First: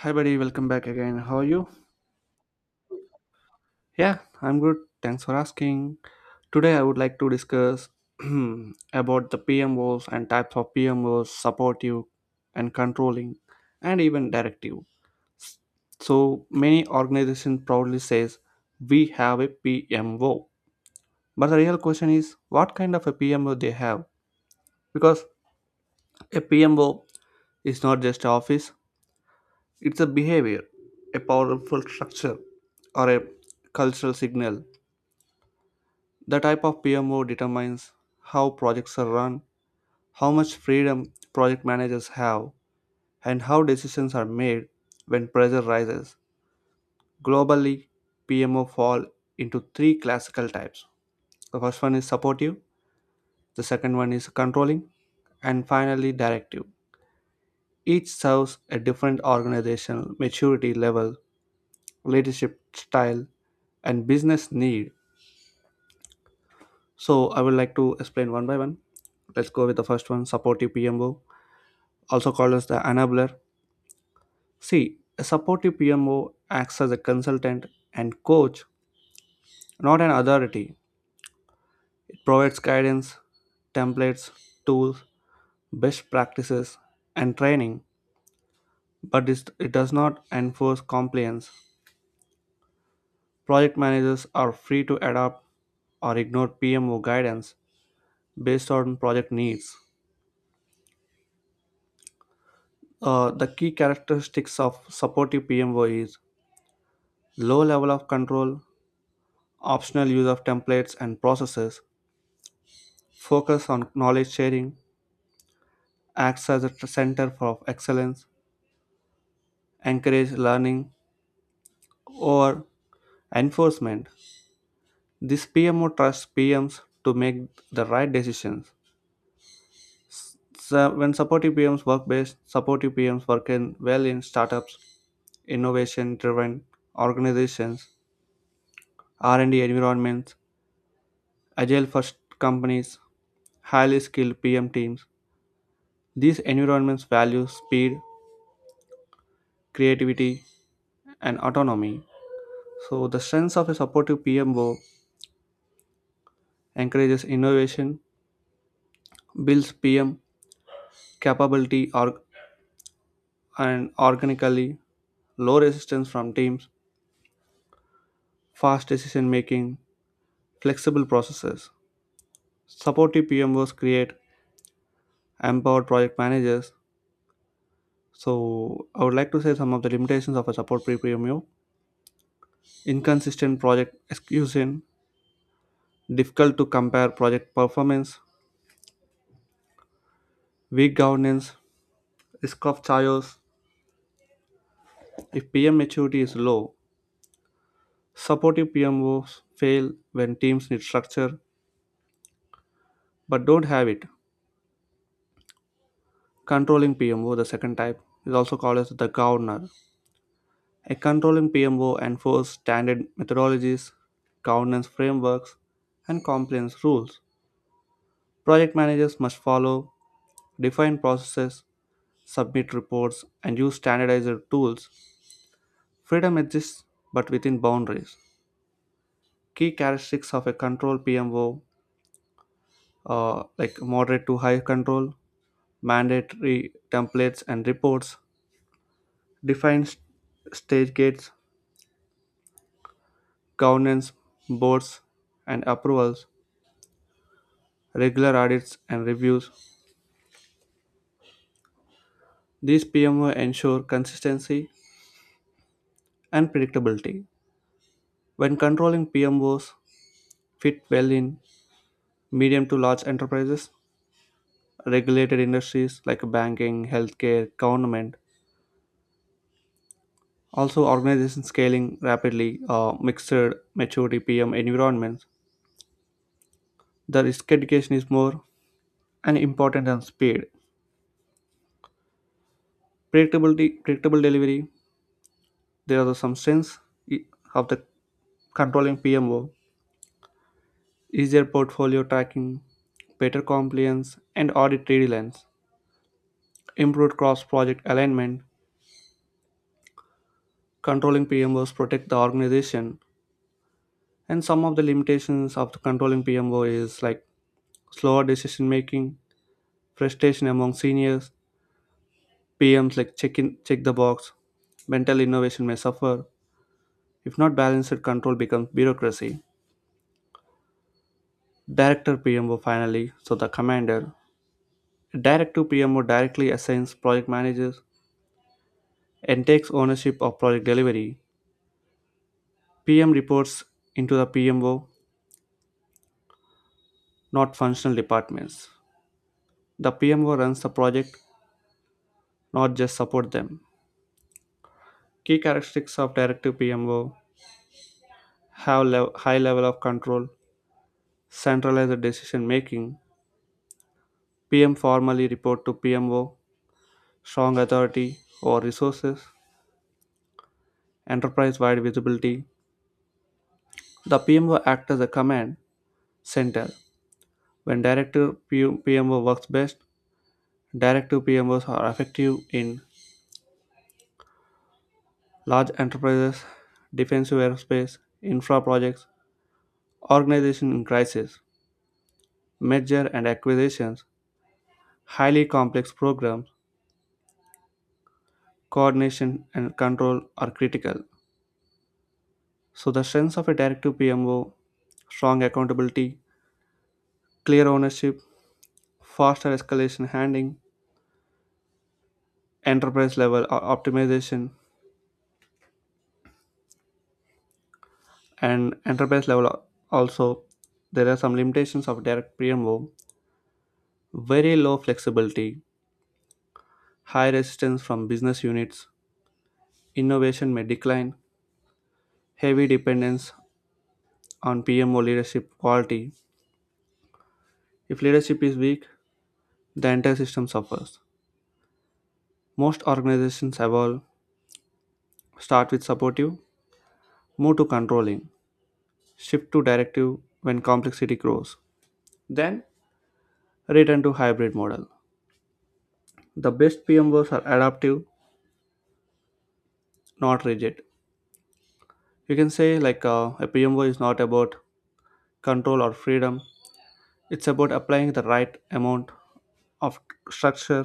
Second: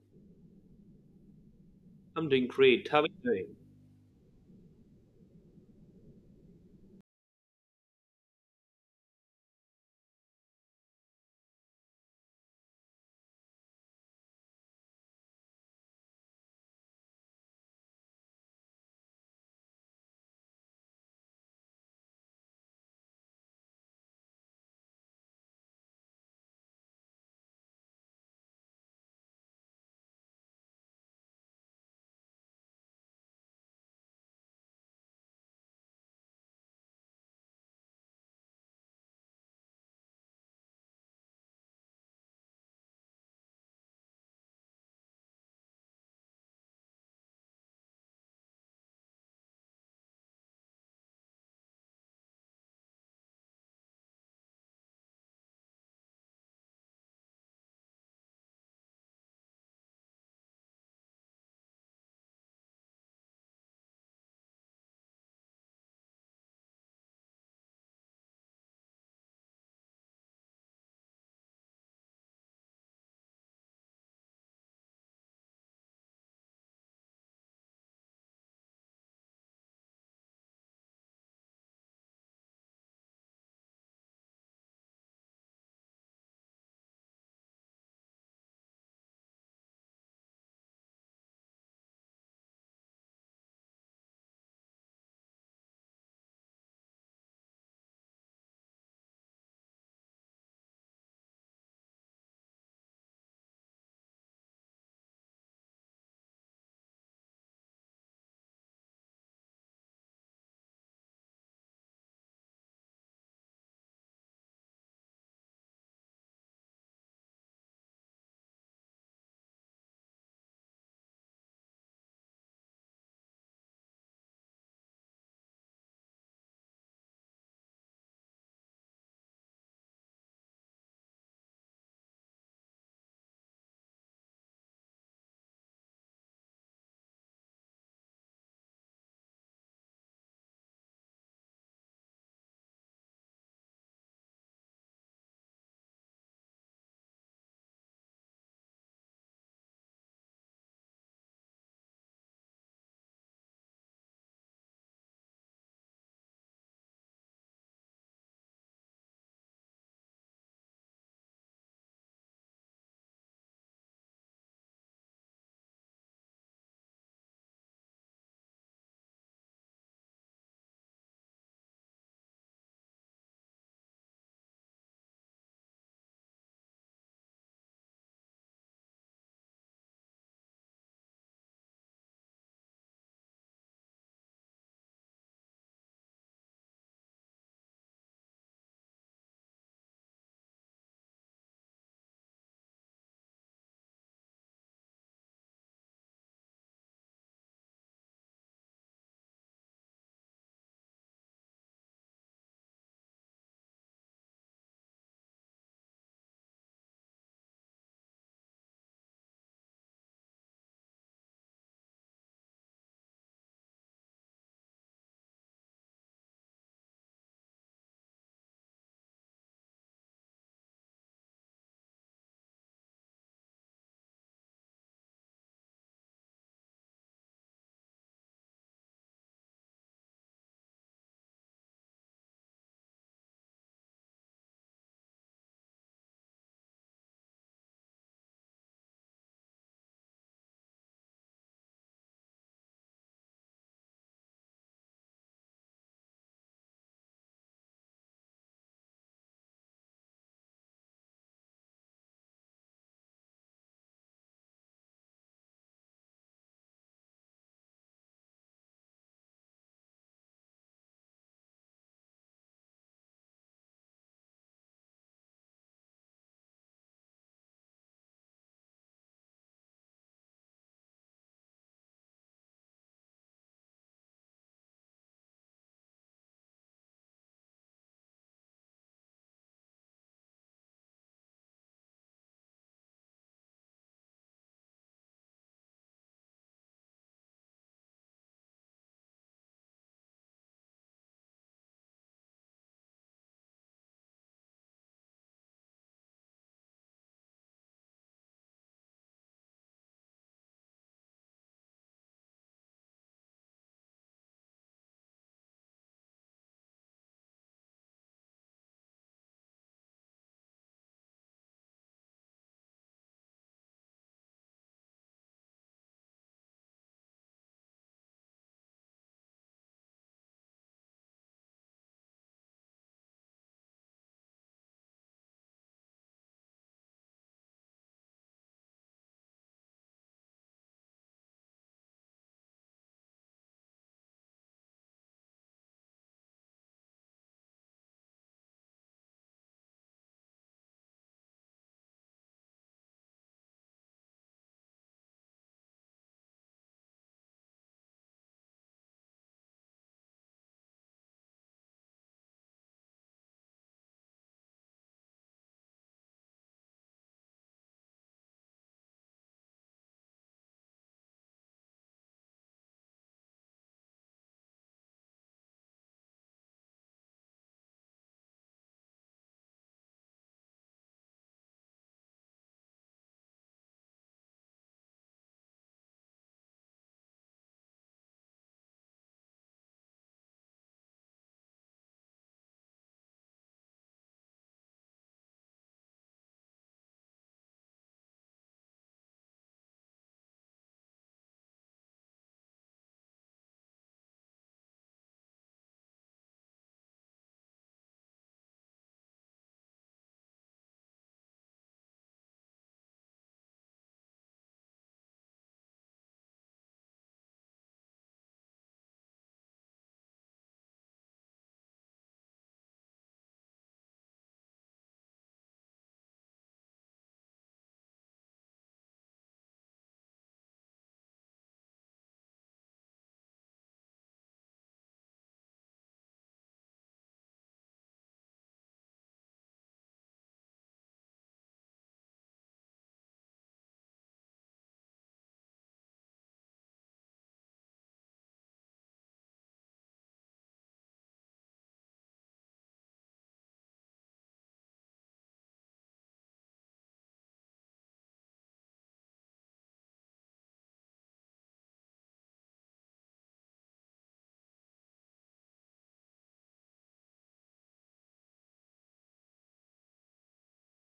Hi, buddy. Welcome back again. How are you? I'm doing great. How are you doing? Yeah, I'm good. Thanks for asking. Today, I would like to discuss about the PM roles and types of PM roles, supportive and controlling, and even directive. So many organizations proudly says we have a PMO, but the real question is what kind of a PMO they have? Because a PMO is not just a office; it's a behavior, a powerful structure, or a cultural signal. The type of PMO determines how projects are run, how much freedom project managers have, and how decisions are made when pressure rises. Globally, PMO fall into three classical types. The first one is supportive, the second one is controlling, and finally directive. Each serves a different organizational maturity level, leadership style, and business need. So I would like to explain one by one. Let's go with the first one, supportive PMO, also called as the enabler. See, a supportive PMO acts as a consultant and coach, not an authority. It provides guidance, templates, tools, best practices, and training, but it does not enforce compliance. Project managers are free to adopt or ignore PMO guidance based on project needs. The key characteristics of supportive PMO is low level of control, optional use of templates and processes, focus on knowledge sharing, acts as a center for excellence, encourage learning or enforcement. This PMO trusts PMs to make the right decisions. So when supportive PMs work best, supportive PMs work in well in startups, innovation-driven organizations, R&D environments, agile first companies, highly skilled PM teams. These environments value speed, creativity, and autonomy. So, the strengths of a supportive PMO: encourages innovation, builds PM capability or, and organically, low resistance from teams, fast decision making, flexible processes. Supportive PMOs create empowered project managers. So, I would like to say some of the limitations of a supportive PMO: inconsistent project execution, difficult to compare project performance, weak governance, risk of chaos. If PM maturity is low, supportive PMOs fail when teams need structure but don't have it. Controlling PMO, the second type, is also called as the governor. A controlling PMO enforces standard methodologies, governance frameworks, and compliance rules. Project managers must follow defined processes, submit reports, and use standardized tools. Freedom exists but within boundaries. Key characteristics of a control PMO are like moderate to high control, mandatory templates and reports, defines stage gates, governance, boards, and approvals, regular audits and reviews. These PMO ensure consistency and predictability. When controlling PMOs fit well in medium to large enterprises, regulated industries like banking, healthcare, government, also organizations scaling rapidly, mixed maturity PM environments, the risk education is more and important than speed. Predictability, predictable delivery, there are the substance i- of the controlling PMO: easier portfolio tracking, better compliance and audit deadlines, improved cross project alignment. Controlling PMOs protect the organization. And some of the limitations of the controlling PMO is like slower decision making, frustration among seniors, PMs like check in check the box, mental innovation may suffer. If not balanced, control becomes bureaucracy. Director PMO finally, so the commander. Direct PMO directly assigns project managers and takes ownership of project delivery. PM reports into the PMO, not functional departments. The PMO runs the project, not just support them. Key characteristics of directive PMO have high level of control, centralized decision making. PM formally report to PMO, strong authority or resources, enterprise wide visibility. The PMO acts as a command center. When direct to PMO works best, direct to PMOs are effective in large enterprises, defensive aerospace, infra projects, organization in crisis, merger and acquisitions, highly complex programs, coordination and control are critical. So the strengths of a direct to PMO: strong accountability, clear ownership, faster escalation handling, enterprise level optimization, and enterprise level. Also, there are some limitations of direct PMO: very low flexibility, high resistance from business units, innovation may decline, heavy dependence on PMO leadership quality. If leadership is weak, the entire system suffers. Most organizations evolve, start with supportive, move to controlling, shift to directive when complexity grows, then return to hybrid model. The best PMOs are adaptive, not rigid. You can say, like, a PMO is not about control or freedom, it's about applying the right amount of structure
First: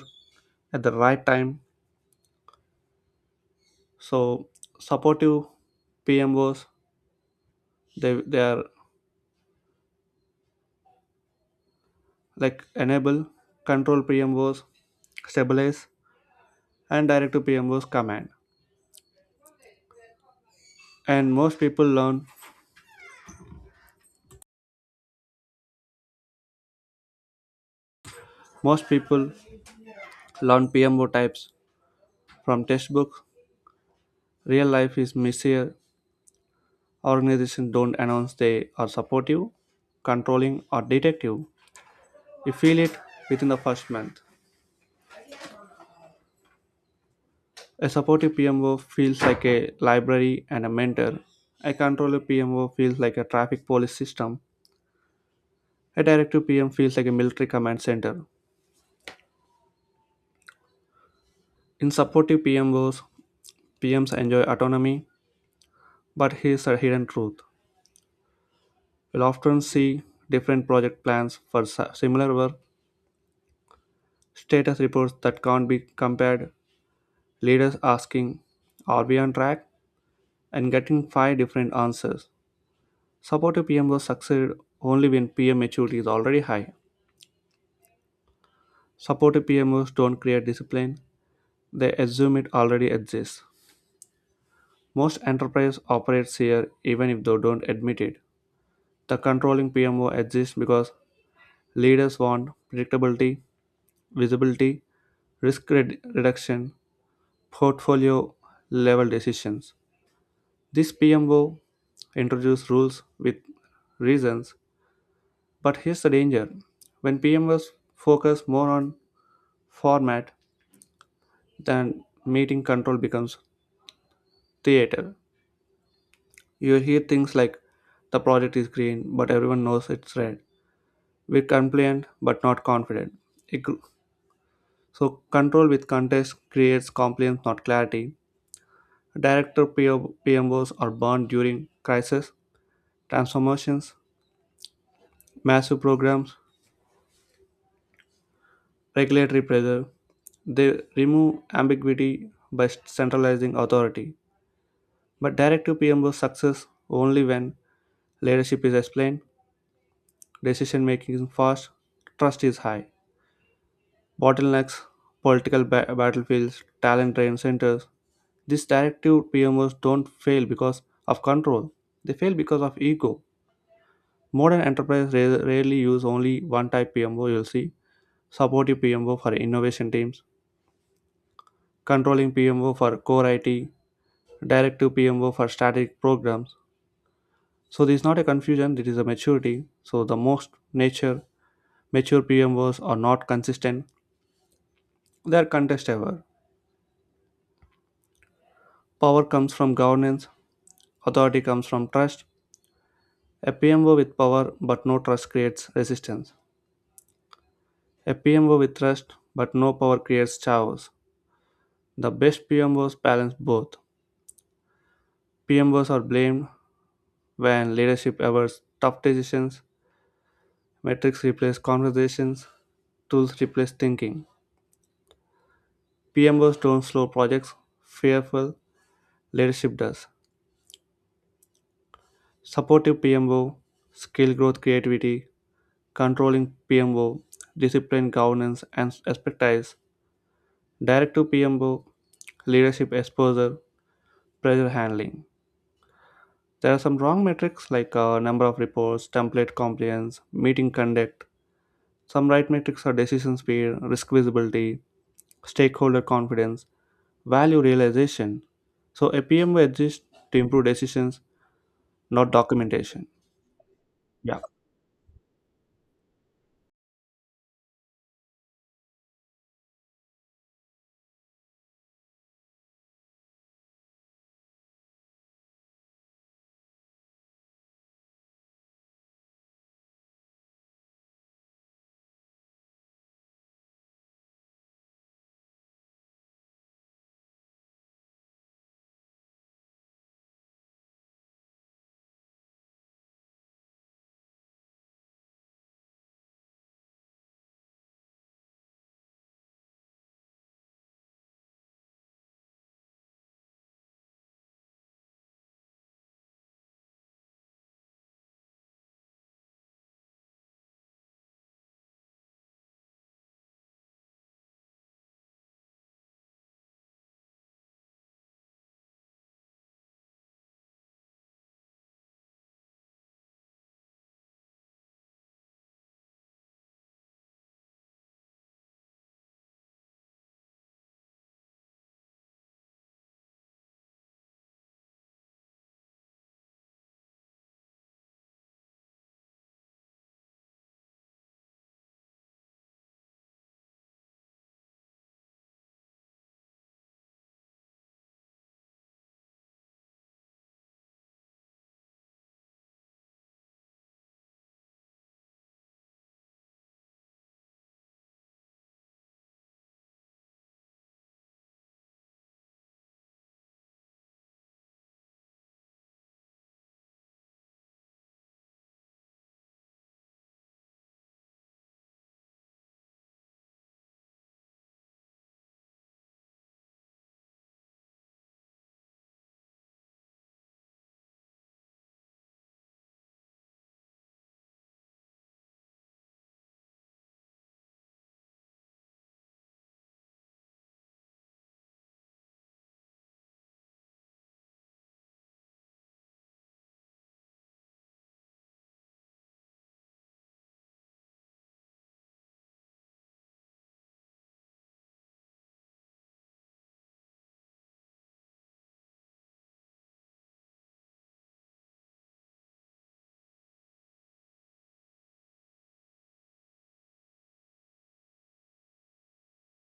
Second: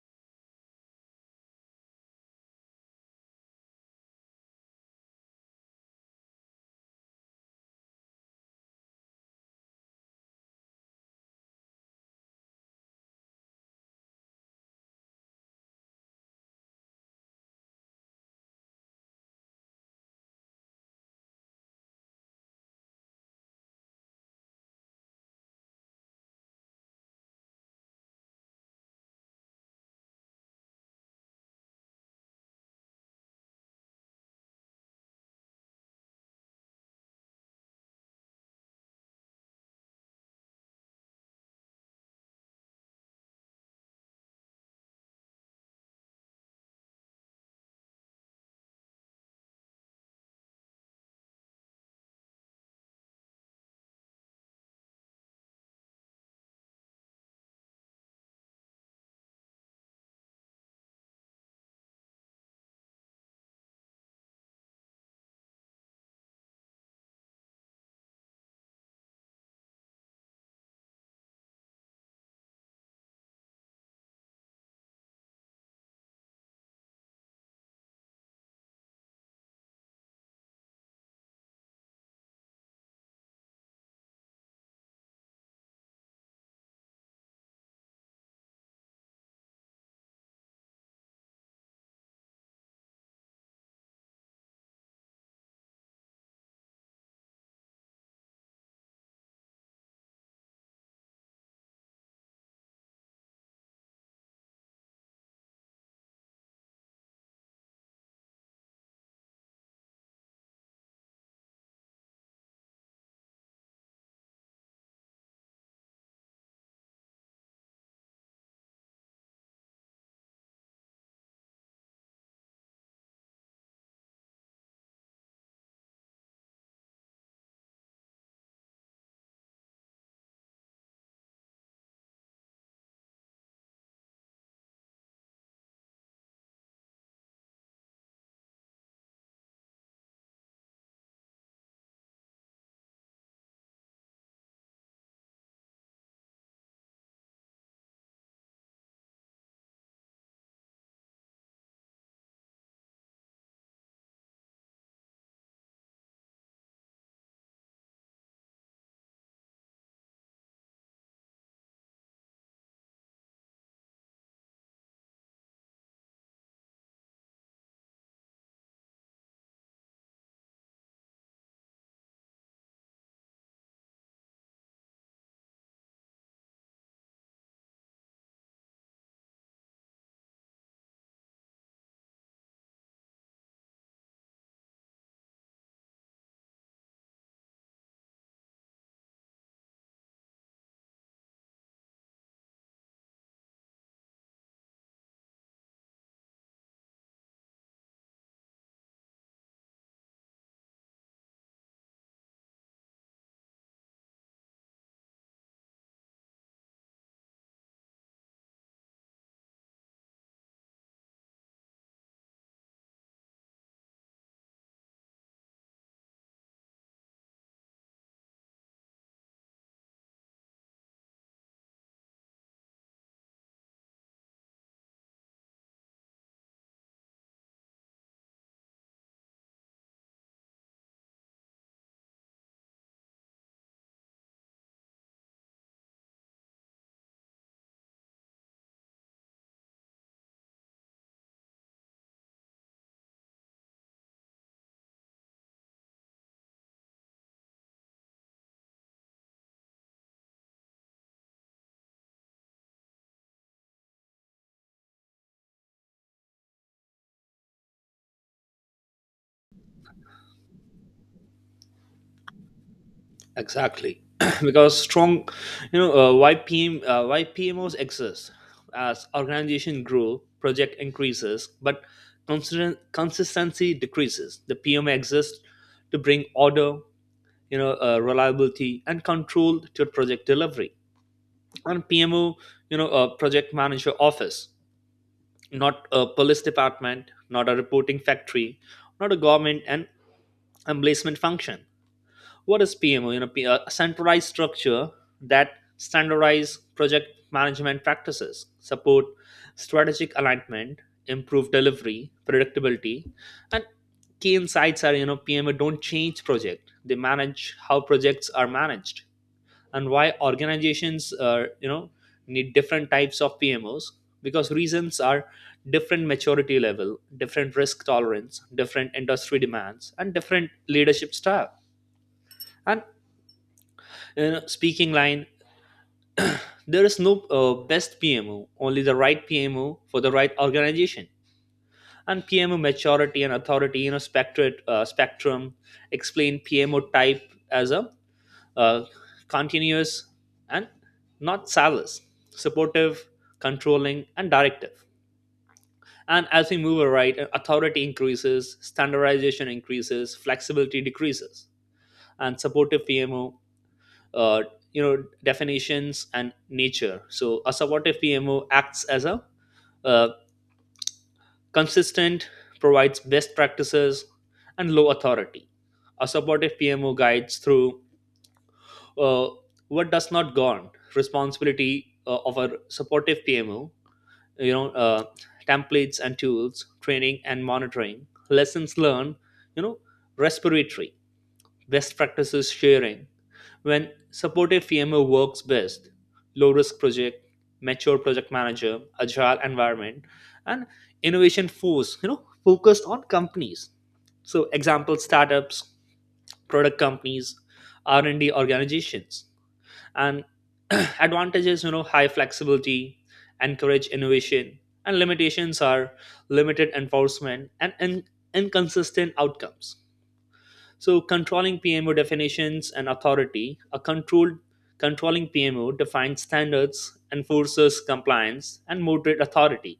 at the right time. So, supportive PMOs, they are like enable, control PMOs, stabilize, and direct to PMOs command. And most people learn PMO types from textbooks. Real life is messier. Organizations don't announce they are supportive, controlling, or detective. You feel it within the first month. A supportive PMO feels like a library and a mentor. A controller PMO feels like a traffic police system. A directive PM feels like a military command center. In supportive PMOs, PMs enjoy autonomy, but here's a hidden truth. You'll often see different project plans for similar work, status reports that can't be compared, leaders asking, "Are we on track?" and getting five different answers. Supportive PMOs succeed only when PM maturity is already high. Supportive PMOs don't create discipline, they assume it already exists. Most enterprises operate here even if they don't admit it. The controlling PMO exists because leaders want predictability, visibility, risk reduction, portfolio level decisions. This PMO introduces rules with reasons, but here's the danger. When PMOs focus more on format then meeting, control becomes theater. You hear things like the project is green, but everyone knows it's red. We're compliant, but not confident. It gr- so, control with context creates compliance, not clarity. Director PO PMOs are burned during crisis, transformations, massive programs, regulatory pressure. They remove ambiguity by centralizing authority. But director PMOs success only when leadership is explained. Decision making is fast, trust is high. Bottlenecks, political battlefields, talent drain centers. These directive PMOs don't fail because of control, they fail because of ego. Modern enterprises rarely use only one type PMO, you'll see supportive PMO for innovation teams, controlling PMO for core IT, directive PMO for strategic programs. So this is not a confusion, it is a maturity. So the most nature mature PMOs are not consistent, they are contest ever. Power comes from governance, authority comes from trust. A PMO with power but no trust creates resistance. A PMO with trust but no power creates chaos. The best PMOs balance both. PMOs are blamed when leadership avoids tough decisions, metrics replace conversations, tools replace thinking. PMOs don't slow projects, fearful leadership does. Supportive PMO, skill growth, creativity; controlling PMO, discipline, governance, and expertise; direct to PMBO, leadership exposure, pressure handling. There are some wrong metrics like number of reports, template compliance, meeting conduct. Some right metrics are decision speed, risk visibility, stakeholder confidence, value realization. So a PMO exists to improve decisions, not documentation. Exactly, Yeah. because strong, YPM, YPMOs exist as organization grow, project increases, but consistency decreases. The PM exists to bring order, reliability and control to project delivery. And PMO, a project manager office, not a police department, not a reporting factory, not a government and emplacement function. What is PMO? A centralized structure that standardize project management practices, support strategic alignment, improve delivery, predictability, and key insights are PMO don't change project; they manage how projects are managed, and why organizations are need different types of PMOs because reasons are different maturity level, different risk tolerance, different industry demands, and different leadership style. And you speaking line, there is no best PMO, only the right PMO for the right organization. And PMO maturity and authority, spectrum explain PMO type as a uh, continuous and not salus, supportive, controlling, and directive. And as we move right, authority increases, standardization increases, flexibility decreases, and supportive PMO, uh, definitions and nature. So a supportive PMO acts as a uh, consistent, provides best practices and low authority. A supportive PMO guides through, uh, what does not gone. Responsibility of a supportive PMO, you know uh, templates and tools, training and monitoring, lessons learned, you know respiratory, best practices sharing. When supportive PMO works best, low risk project, mature project manager, agile environment, and innovation force, focused on companies. So example, startups, product companies, R&D organizations. And advantages, high flexibility, encourage innovation, and limitations are limited enforcement and inconsistent outcomes. So, controlling PMO definitions and authority. A controlled controlling PMO defines standards, enforces compliance, and moderate authority.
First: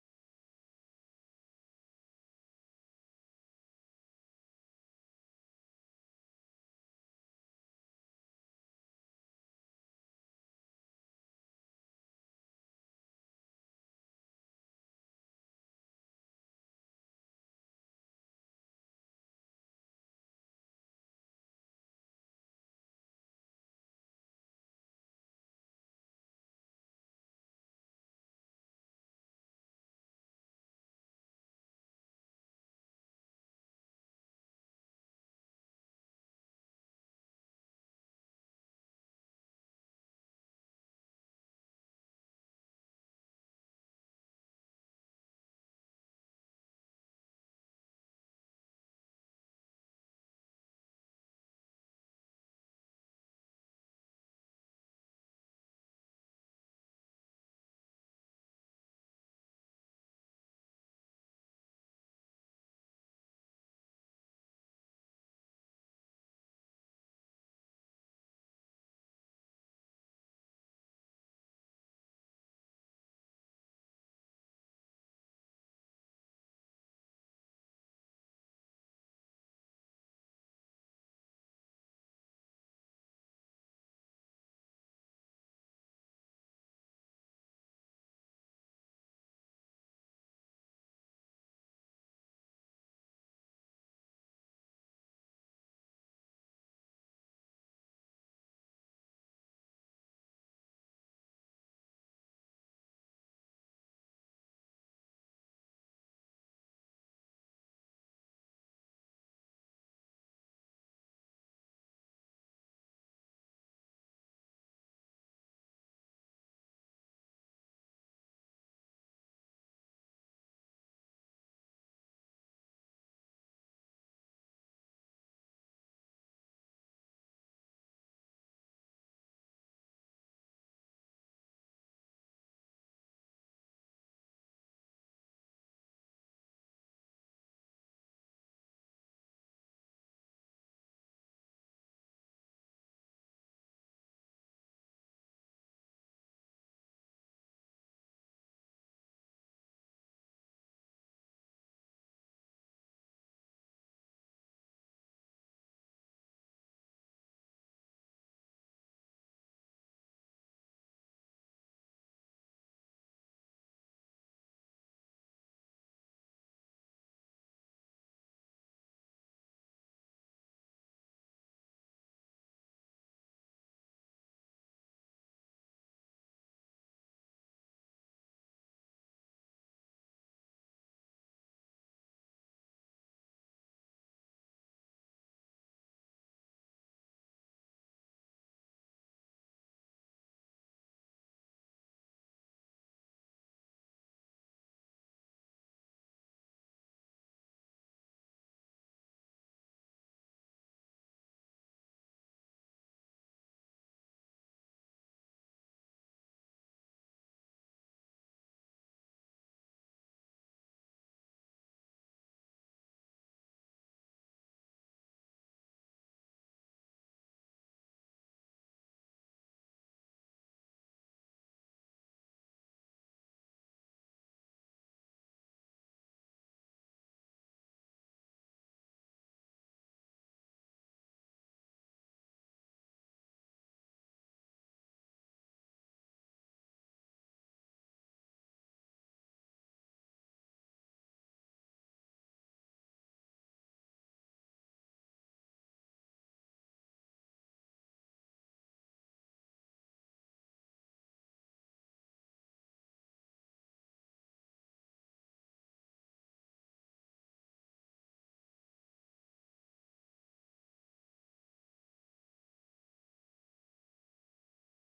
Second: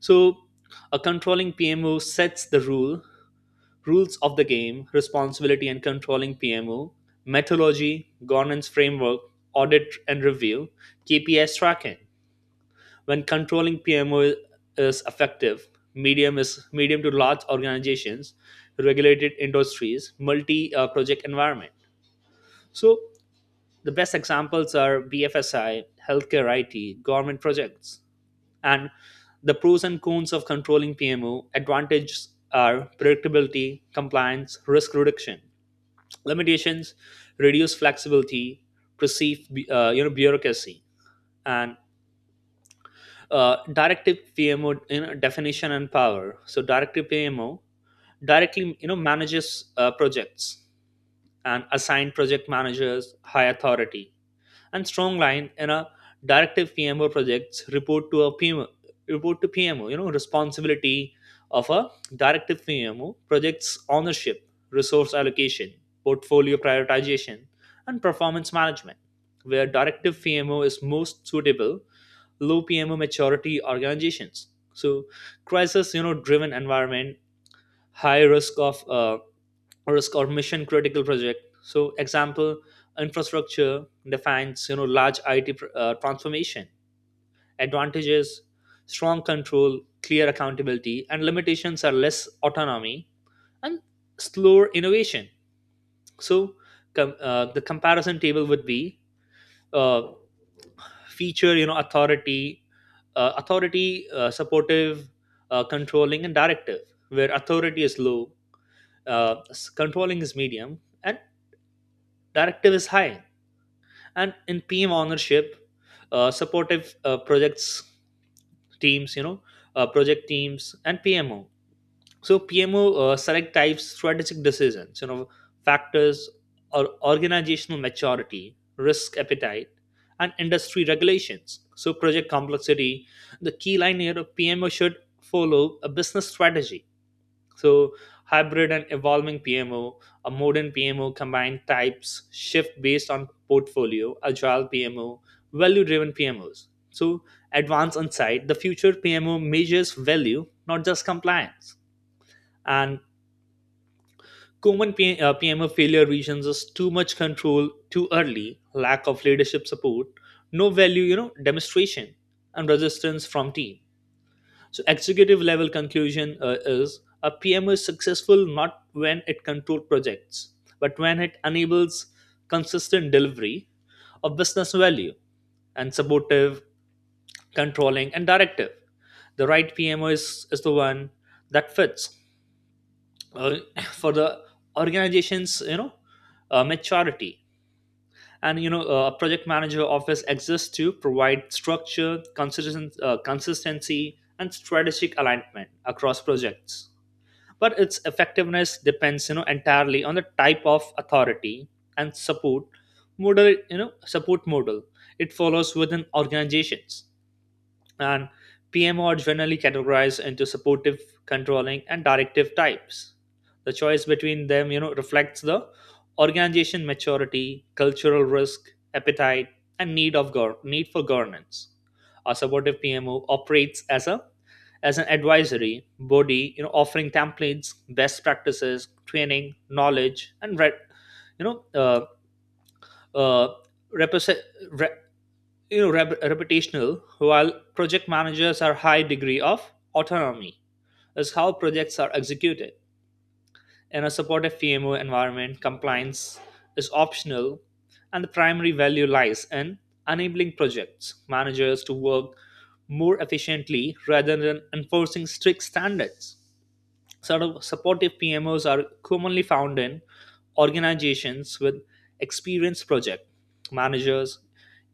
So a controlling PMO sets rules of the game. Responsibility and controlling PMO, methodology, governance framework, audit and review, KPIs tracking. When controlling PMO is effective, medium to large organizations, regulated industries, multi project environment. So the best examples are BFSI, healthcare IT, government projects, and the pros and cons of controlling PMO. Advantages are predictability, compliance, risk reduction. Limitations: reduce flexibility, perceive bureaucracy, and directive PMO, definition and power. So directive PMO directly manages projects and assign project managers high authority and strong line. In a directive PMO, projects report to a PMO report to PMO. You know, responsibility of a directive PMO, projects ownership, resource allocation, portfolio prioritization, and performance management. Where directive PMO is most suitable, low PMO maturity organizations. So, crisis, driven environment, high risk of risk or mission critical project. So example, infrastructure, defines large IT transformation. Advantages, strong control, clear accountability, and limitations are less autonomy and slower innovation. So the comparison table would be, uh, feature, authority, supportive, controlling, and directive, where authority is low, controlling is medium, and directive is high. And in PM ownership, supportive, teams you know project teams and PMO. So PMO, select types, strategic decisions, factors, or organizational maturity, risk appetite, and industry regulations, so project complexity. The key line here of PMO should follow a business strategy. So, hybrid and evolving PMO, a modern PMO combined types, shift based on portfolio, agile PMO, value driven PMOs. So, advanced insight, the future PMO measures value, not just compliance. And common PMO failure reasons is too much control too early, lack of leadership support, no value, demonstration, and resistance from team. So, executive level conclusion is, a PMO is successful not when it controls projects, but when it enables consistent delivery of business value, and supportive, controlling, and directive. The right PMO is the one that fits uh, for the organization's maturity. And a project manager office exists to provide structure, consistency, and strategic alignment across projects, but its effectiveness depends entirely on the type of authority and support model it follows within organizations. And PMO are generally categorized into supportive, controlling, and directive types. The choice between them reflects the organization maturity, cultural risk appetite, and need for governance. A supportive PMO operates as a as an advisory body, offering templates, best practices, training, knowledge, and re- you know uh, repos- re- you know rep- reputational, while project managers are high degree of autonomy is how projects are executed. In a supportive PMO environment, compliance is optional, and the primary value lies in enabling projects managers to work more efficiently rather than enforcing strict standards. Sort of supportive PMOs are commonly found in organizations with experienced project managers,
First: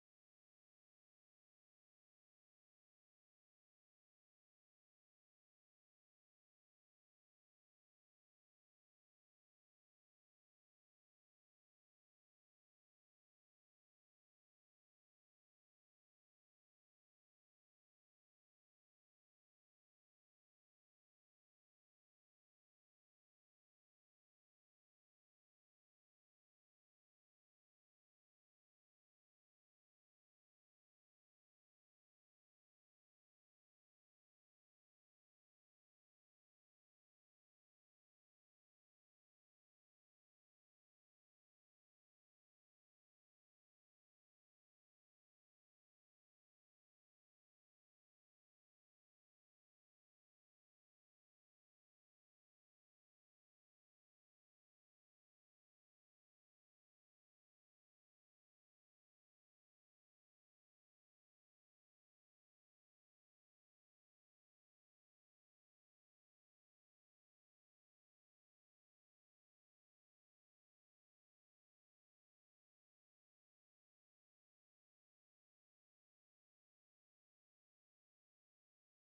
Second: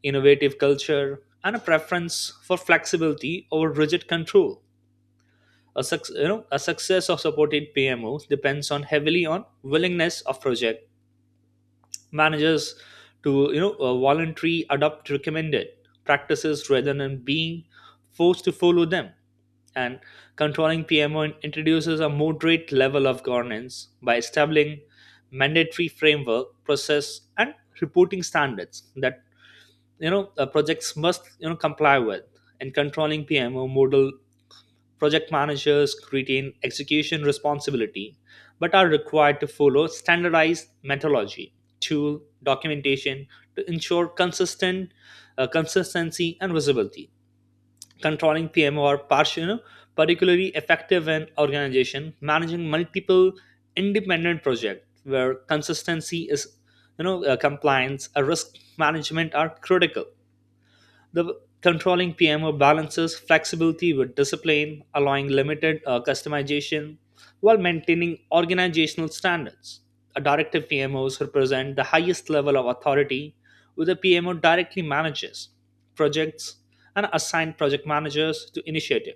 innovative culture, and a preference for flexibility over rigid control. A success of supported PMOs depends on heavily on willingness of project managers to voluntarily adopt recommended practices rather than being forced to follow them. And controlling PMO introduces a moderate level of governance by establishing mandatory framework, process, and reporting standards that projects must comply with. And controlling PMO model, project managers retain execution responsibility but are required to follow standardized methodology, tool, documentation to ensure consistent consistency and visibility. Controlling PMO are particularly effective in organization managing multiple independent projects where consistency is you know compliance and risk management are critical. The controlling PMO balances flexibility with discipline, allowing limited customization while maintaining organizational standards. A directive PMOs represent the highest level of authority, where the PMO directly manages projects and assign project managers to initiative.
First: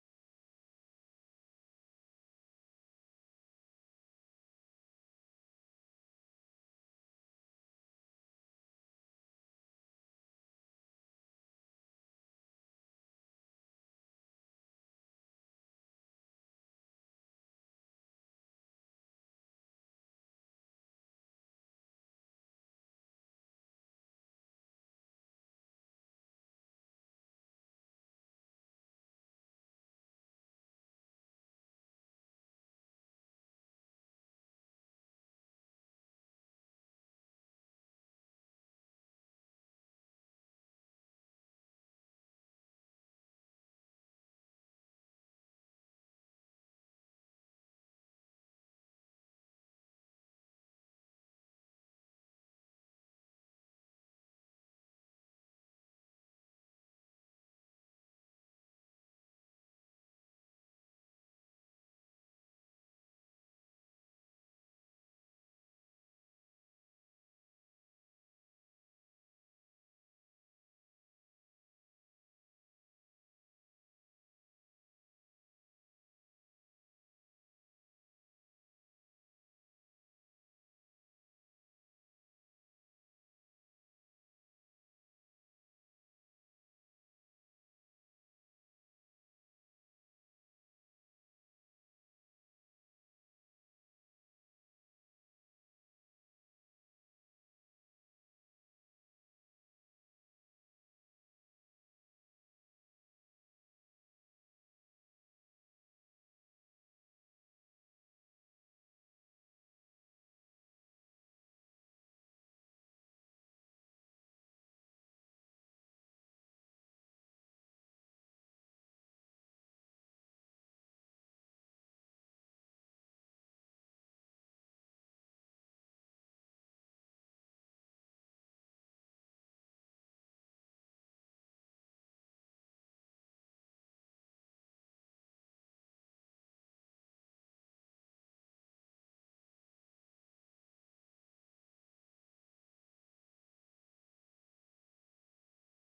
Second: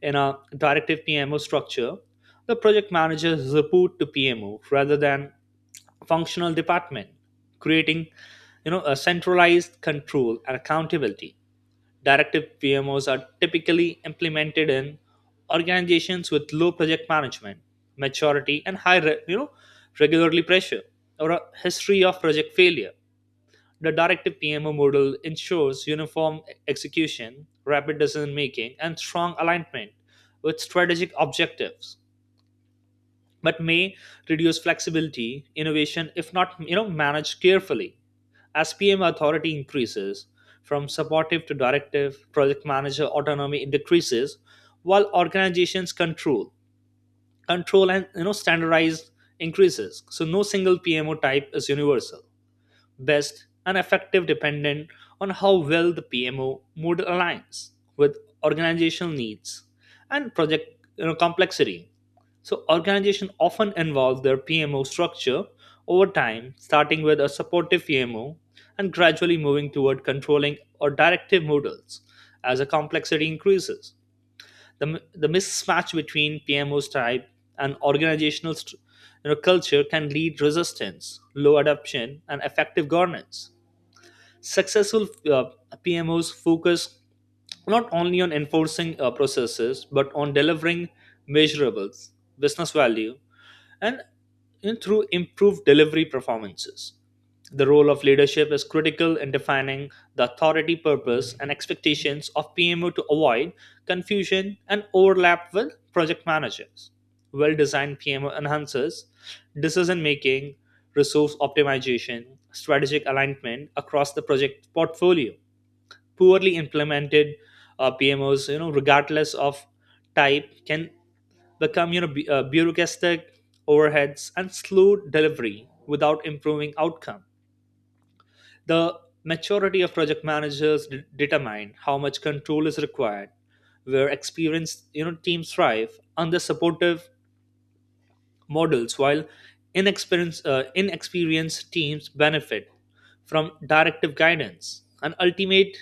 In a directive PMO structure, the project managers report to PMO rather than functional department, creating a centralized control and accountability. Directive PMOs are typically implemented in organizations with low project management maturity and high regularly pressure or a history of project failure. The directive PMO model ensures uniform execution, rapid decision making, and strong alignment with strategic objectives, but may reduce flexibility innovation if not managed carefully. As PM authority increases from supportive to directive, project manager autonomy decreases while organizations control and standardized increases. So no single PMO type is universal best, and effective dependent on how well the PMO model aligns with organizational needs and project, complexity. So organizations often involve their PMO structure over time, starting with a supportive PMO and gradually moving toward controlling or directive models as the complexity increases. The the mismatch between PMO's type and organizational culture can lead resistance, low adoption, and effective governance. Successful PMOs focus not only on enforcing processes but on delivering measurables, business value, and through improved delivery performances. The role of leadership is critical in defining the authority purpose and expectations of PMO to avoid confusion and overlap with project managers. Well designed PMO enhances decision making, resource optimization, strategic alignment across the project portfolio. Poorly implemented PMOs, regardless of type, can become bureaucratic overheads and slow delivery without improving outcome. The maturity of project managers determine how much control is required, where experienced teams thrive under supportive models while inexperienced teams benefit from directive guidance. An ultimate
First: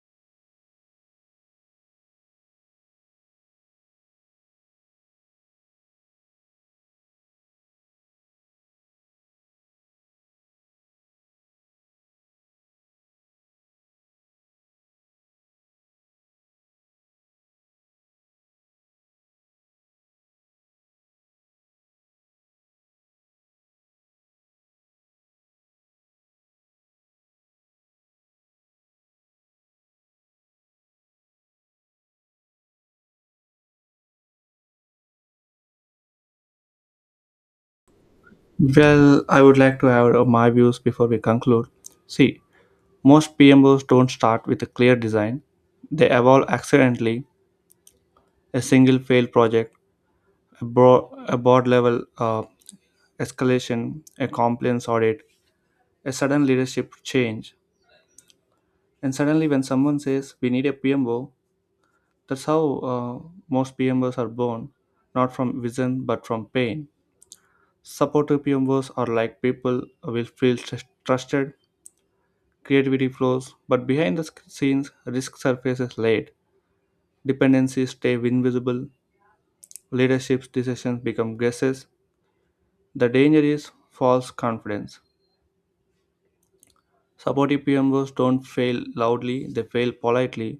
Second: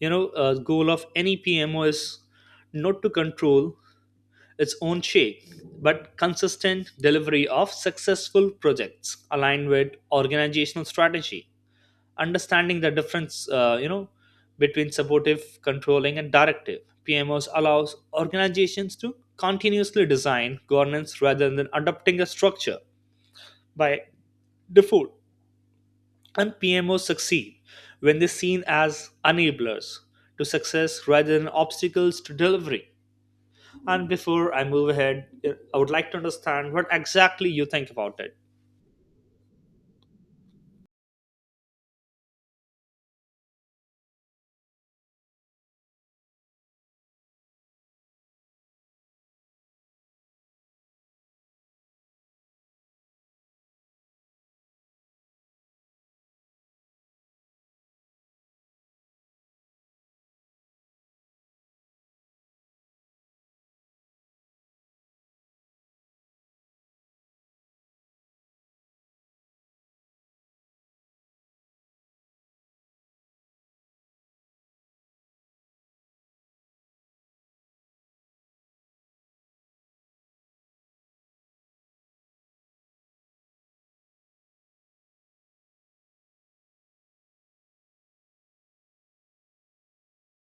goal of any PMO is not to control its own shake, but consistent delivery of successful projects aligned with organizational strategy. Understanding the difference, between supportive, controlling, and directive PMOs allows organizations to continuously design governance rather than adopting a structure by default. And PMOs succeed when they're seen as enablers to success rather than obstacles to delivery. And before I move ahead, I would like to understand what exactly you think about it. Well, I would like to add my views before we conclude. See, most PMOs don't start with a clear design. They evolve accidentally. A single failed project, a board level escalation, a compliance audit, a sudden leadership change. And suddenly, when someone says we need a PMO, that's how most PMOs are born, not from vision but from pain. Supportive PMOs are like people will feel trusted, creativity flows, but behind the scenes, risk surfaces late. Dependencies stay invisible, leadership decisions become guesses. The danger is false confidence. Supportive PMOs don't fail loudly, they fail politely.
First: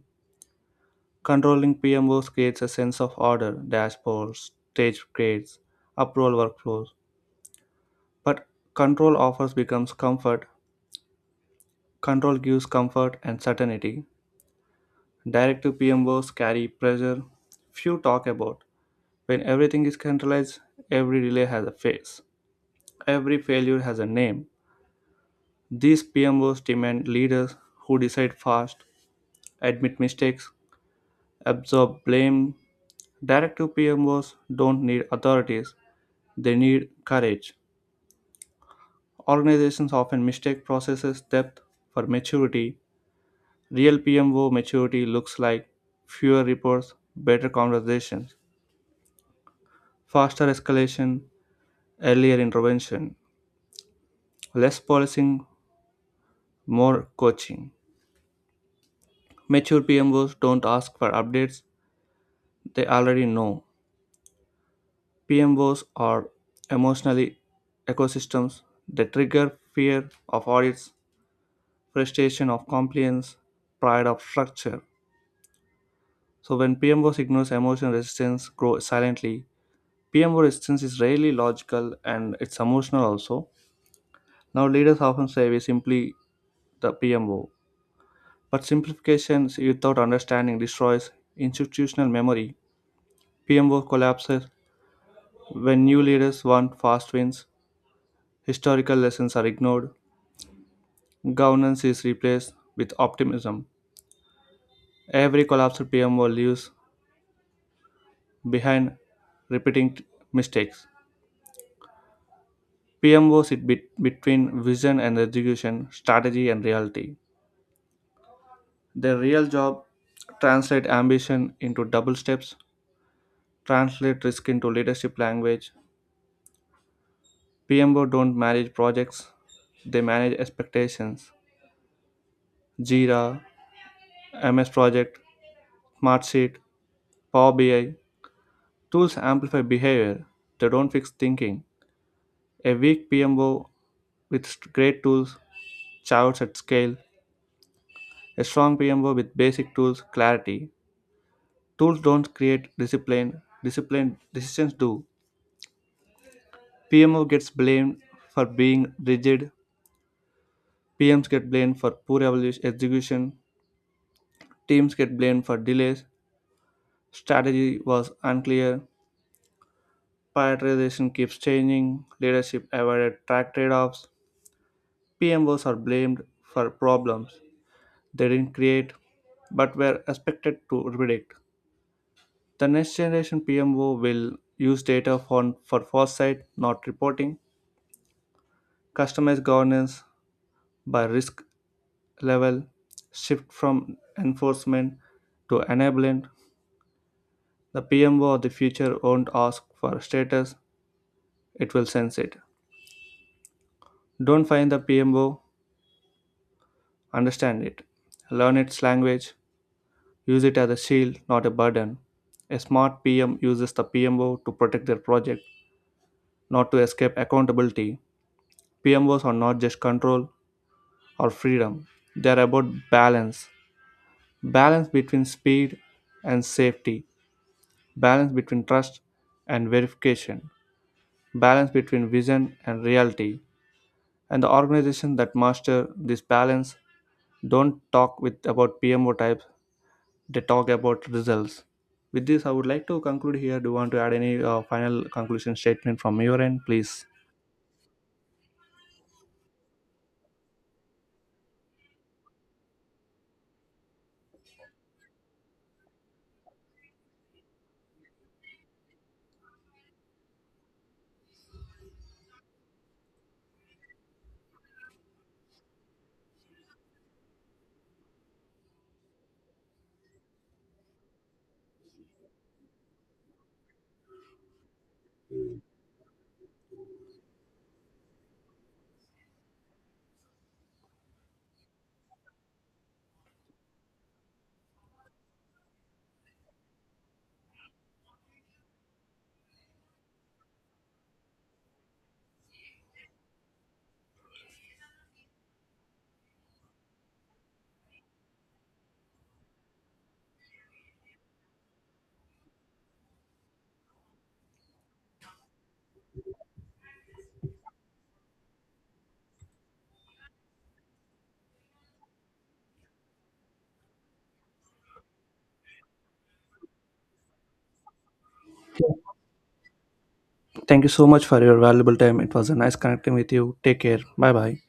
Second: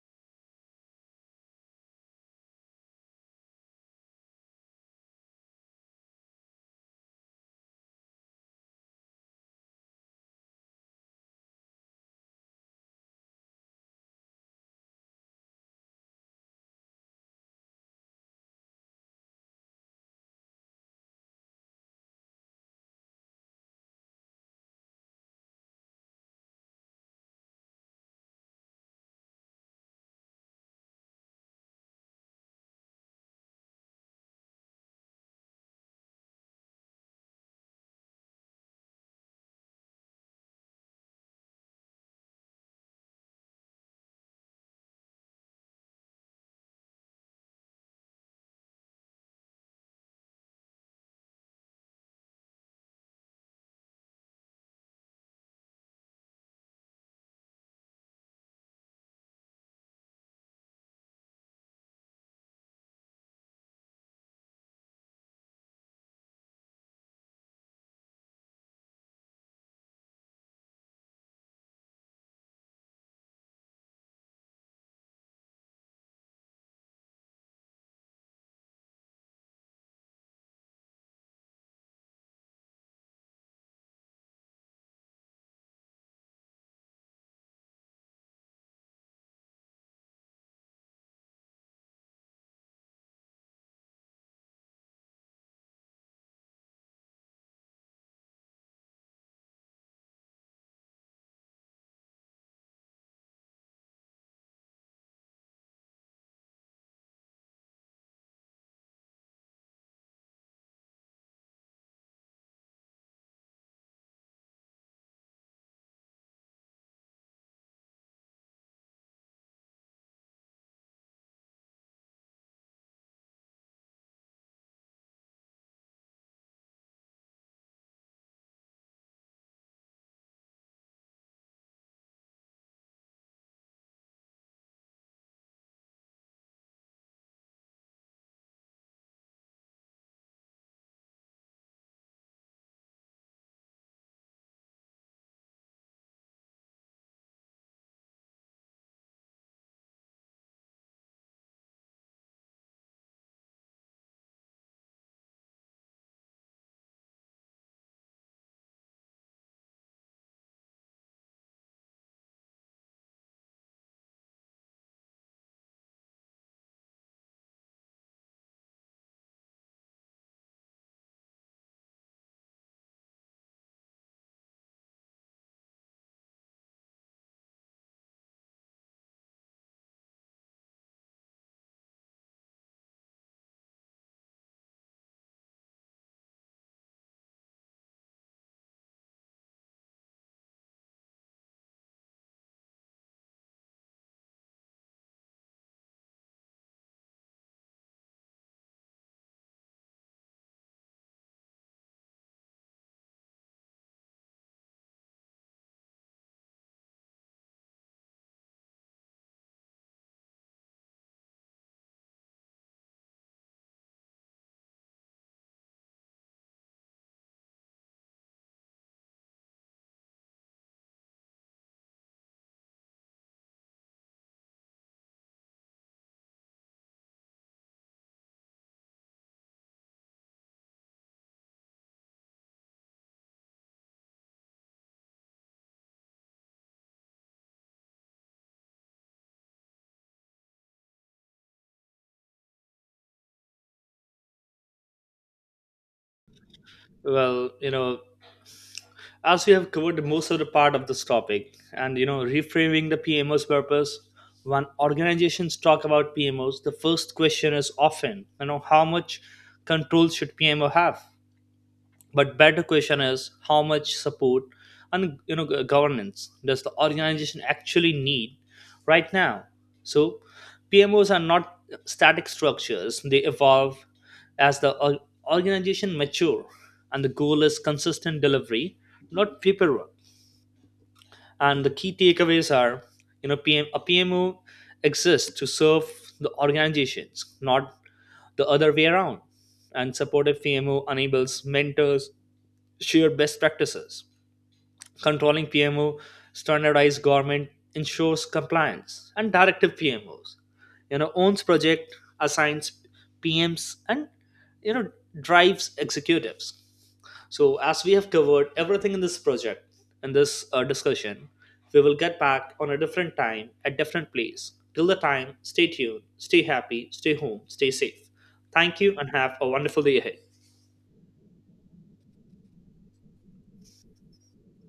Controlling PMOs creates a sense of order, dashboards, stage grades, approval workflows. But control offers becomes comfort, control gives comfort and certainty. Directive PMOs carry pressure few talk about. When everything is centralized, every delay has a face, every failure has a name. These PMOs demand leaders who decide fast, admit mistakes, absorb blame. Directive PMOs don't need authorities, they need courage. Organizations often mistake processes depth for maturity. Real PMO maturity looks like fewer reports, better conversations, faster escalation, earlier intervention, less policing, more coaching. Mature PMOs don't ask for updates, they already know. PMOs are emotionally ecosystems, they trigger fear of audits, frustration of compliance, pride of structure. So when PMO signals emotional resistance grow silently, PMO resistance is rarely logical and it's emotional also. Now leaders often say we simply the PMO, but simplification without understanding destroys institutional memory. PMO collapses when new leaders want fast wins, historical lessons are ignored, governance is replaced with optimism. Every collapsed PMO leaves behind repeating mistakes. PMO sit between vision and execution, strategy and reality. Their real job: translate ambition into double steps, translate risk into leadership language. PMO don't manage projects, they manage expectations. Jira, MS Project, Smartsheet, Power BI tools amplify behavior. They don't fix thinking. A weak PMO with great tools, charts at scale. A strong PMO with basic tools, clarity. Tools don't create discipline, discipline decisions do. PMO gets blamed for being rigid, PMs get blamed for poor execution, teams get blamed for delays, strategy was unclear, prioritization keeps changing, leadership avoided track trade offs. PMOs are blamed for problems they didn't create but were expected to predict. The next generation PMO will use data for foresight, not reporting, customized governance by risk level, shift from enforcement to enablement. The PMO of the future won't ask for status, it will sense it. Don't find the PMO, understand it. Learn its language, use it as a shield, not a burden. A smart PM uses the PMO to protect their project, not to escape accountability. PMOs are not just control, or freedom. They're about balance: balance between speed and safety, balance between trust and verification, balance between vision and reality. And the organizations that master this balance don't talk with about PMO types, they talk about results. With this, I would like to conclude here. Do you want to add any final conclusion statement from your end, please? Well, as we have covered most of the part of this topic, and reframing the PMO's purpose, when organizations talk about PMOs, the first question is often, how much control should PMO have? But better question is how much support and governance does the organization actually need right now. So PMOs are not static structures, they evolve as the organization mature, and the goal is consistent delivery, not paperwork. And the key takeaways are, a PMO exists to serve the organizations, not the other way around. And supportive PMO enables mentors, share best practices. Controlling PMO, standardized government, ensures compliance, and directive PMOs, owns project, assigns PMs, and you know drives executives. So as we have covered everything in this project in this discussion, we will get back on a different time at different place. Till the time, stay tuned, stay happy, stay home, stay safe. Thank you, and have a wonderful day ahead. Thank you so much for your valuable time. It was a nice connecting with you. Take care. Bye bye.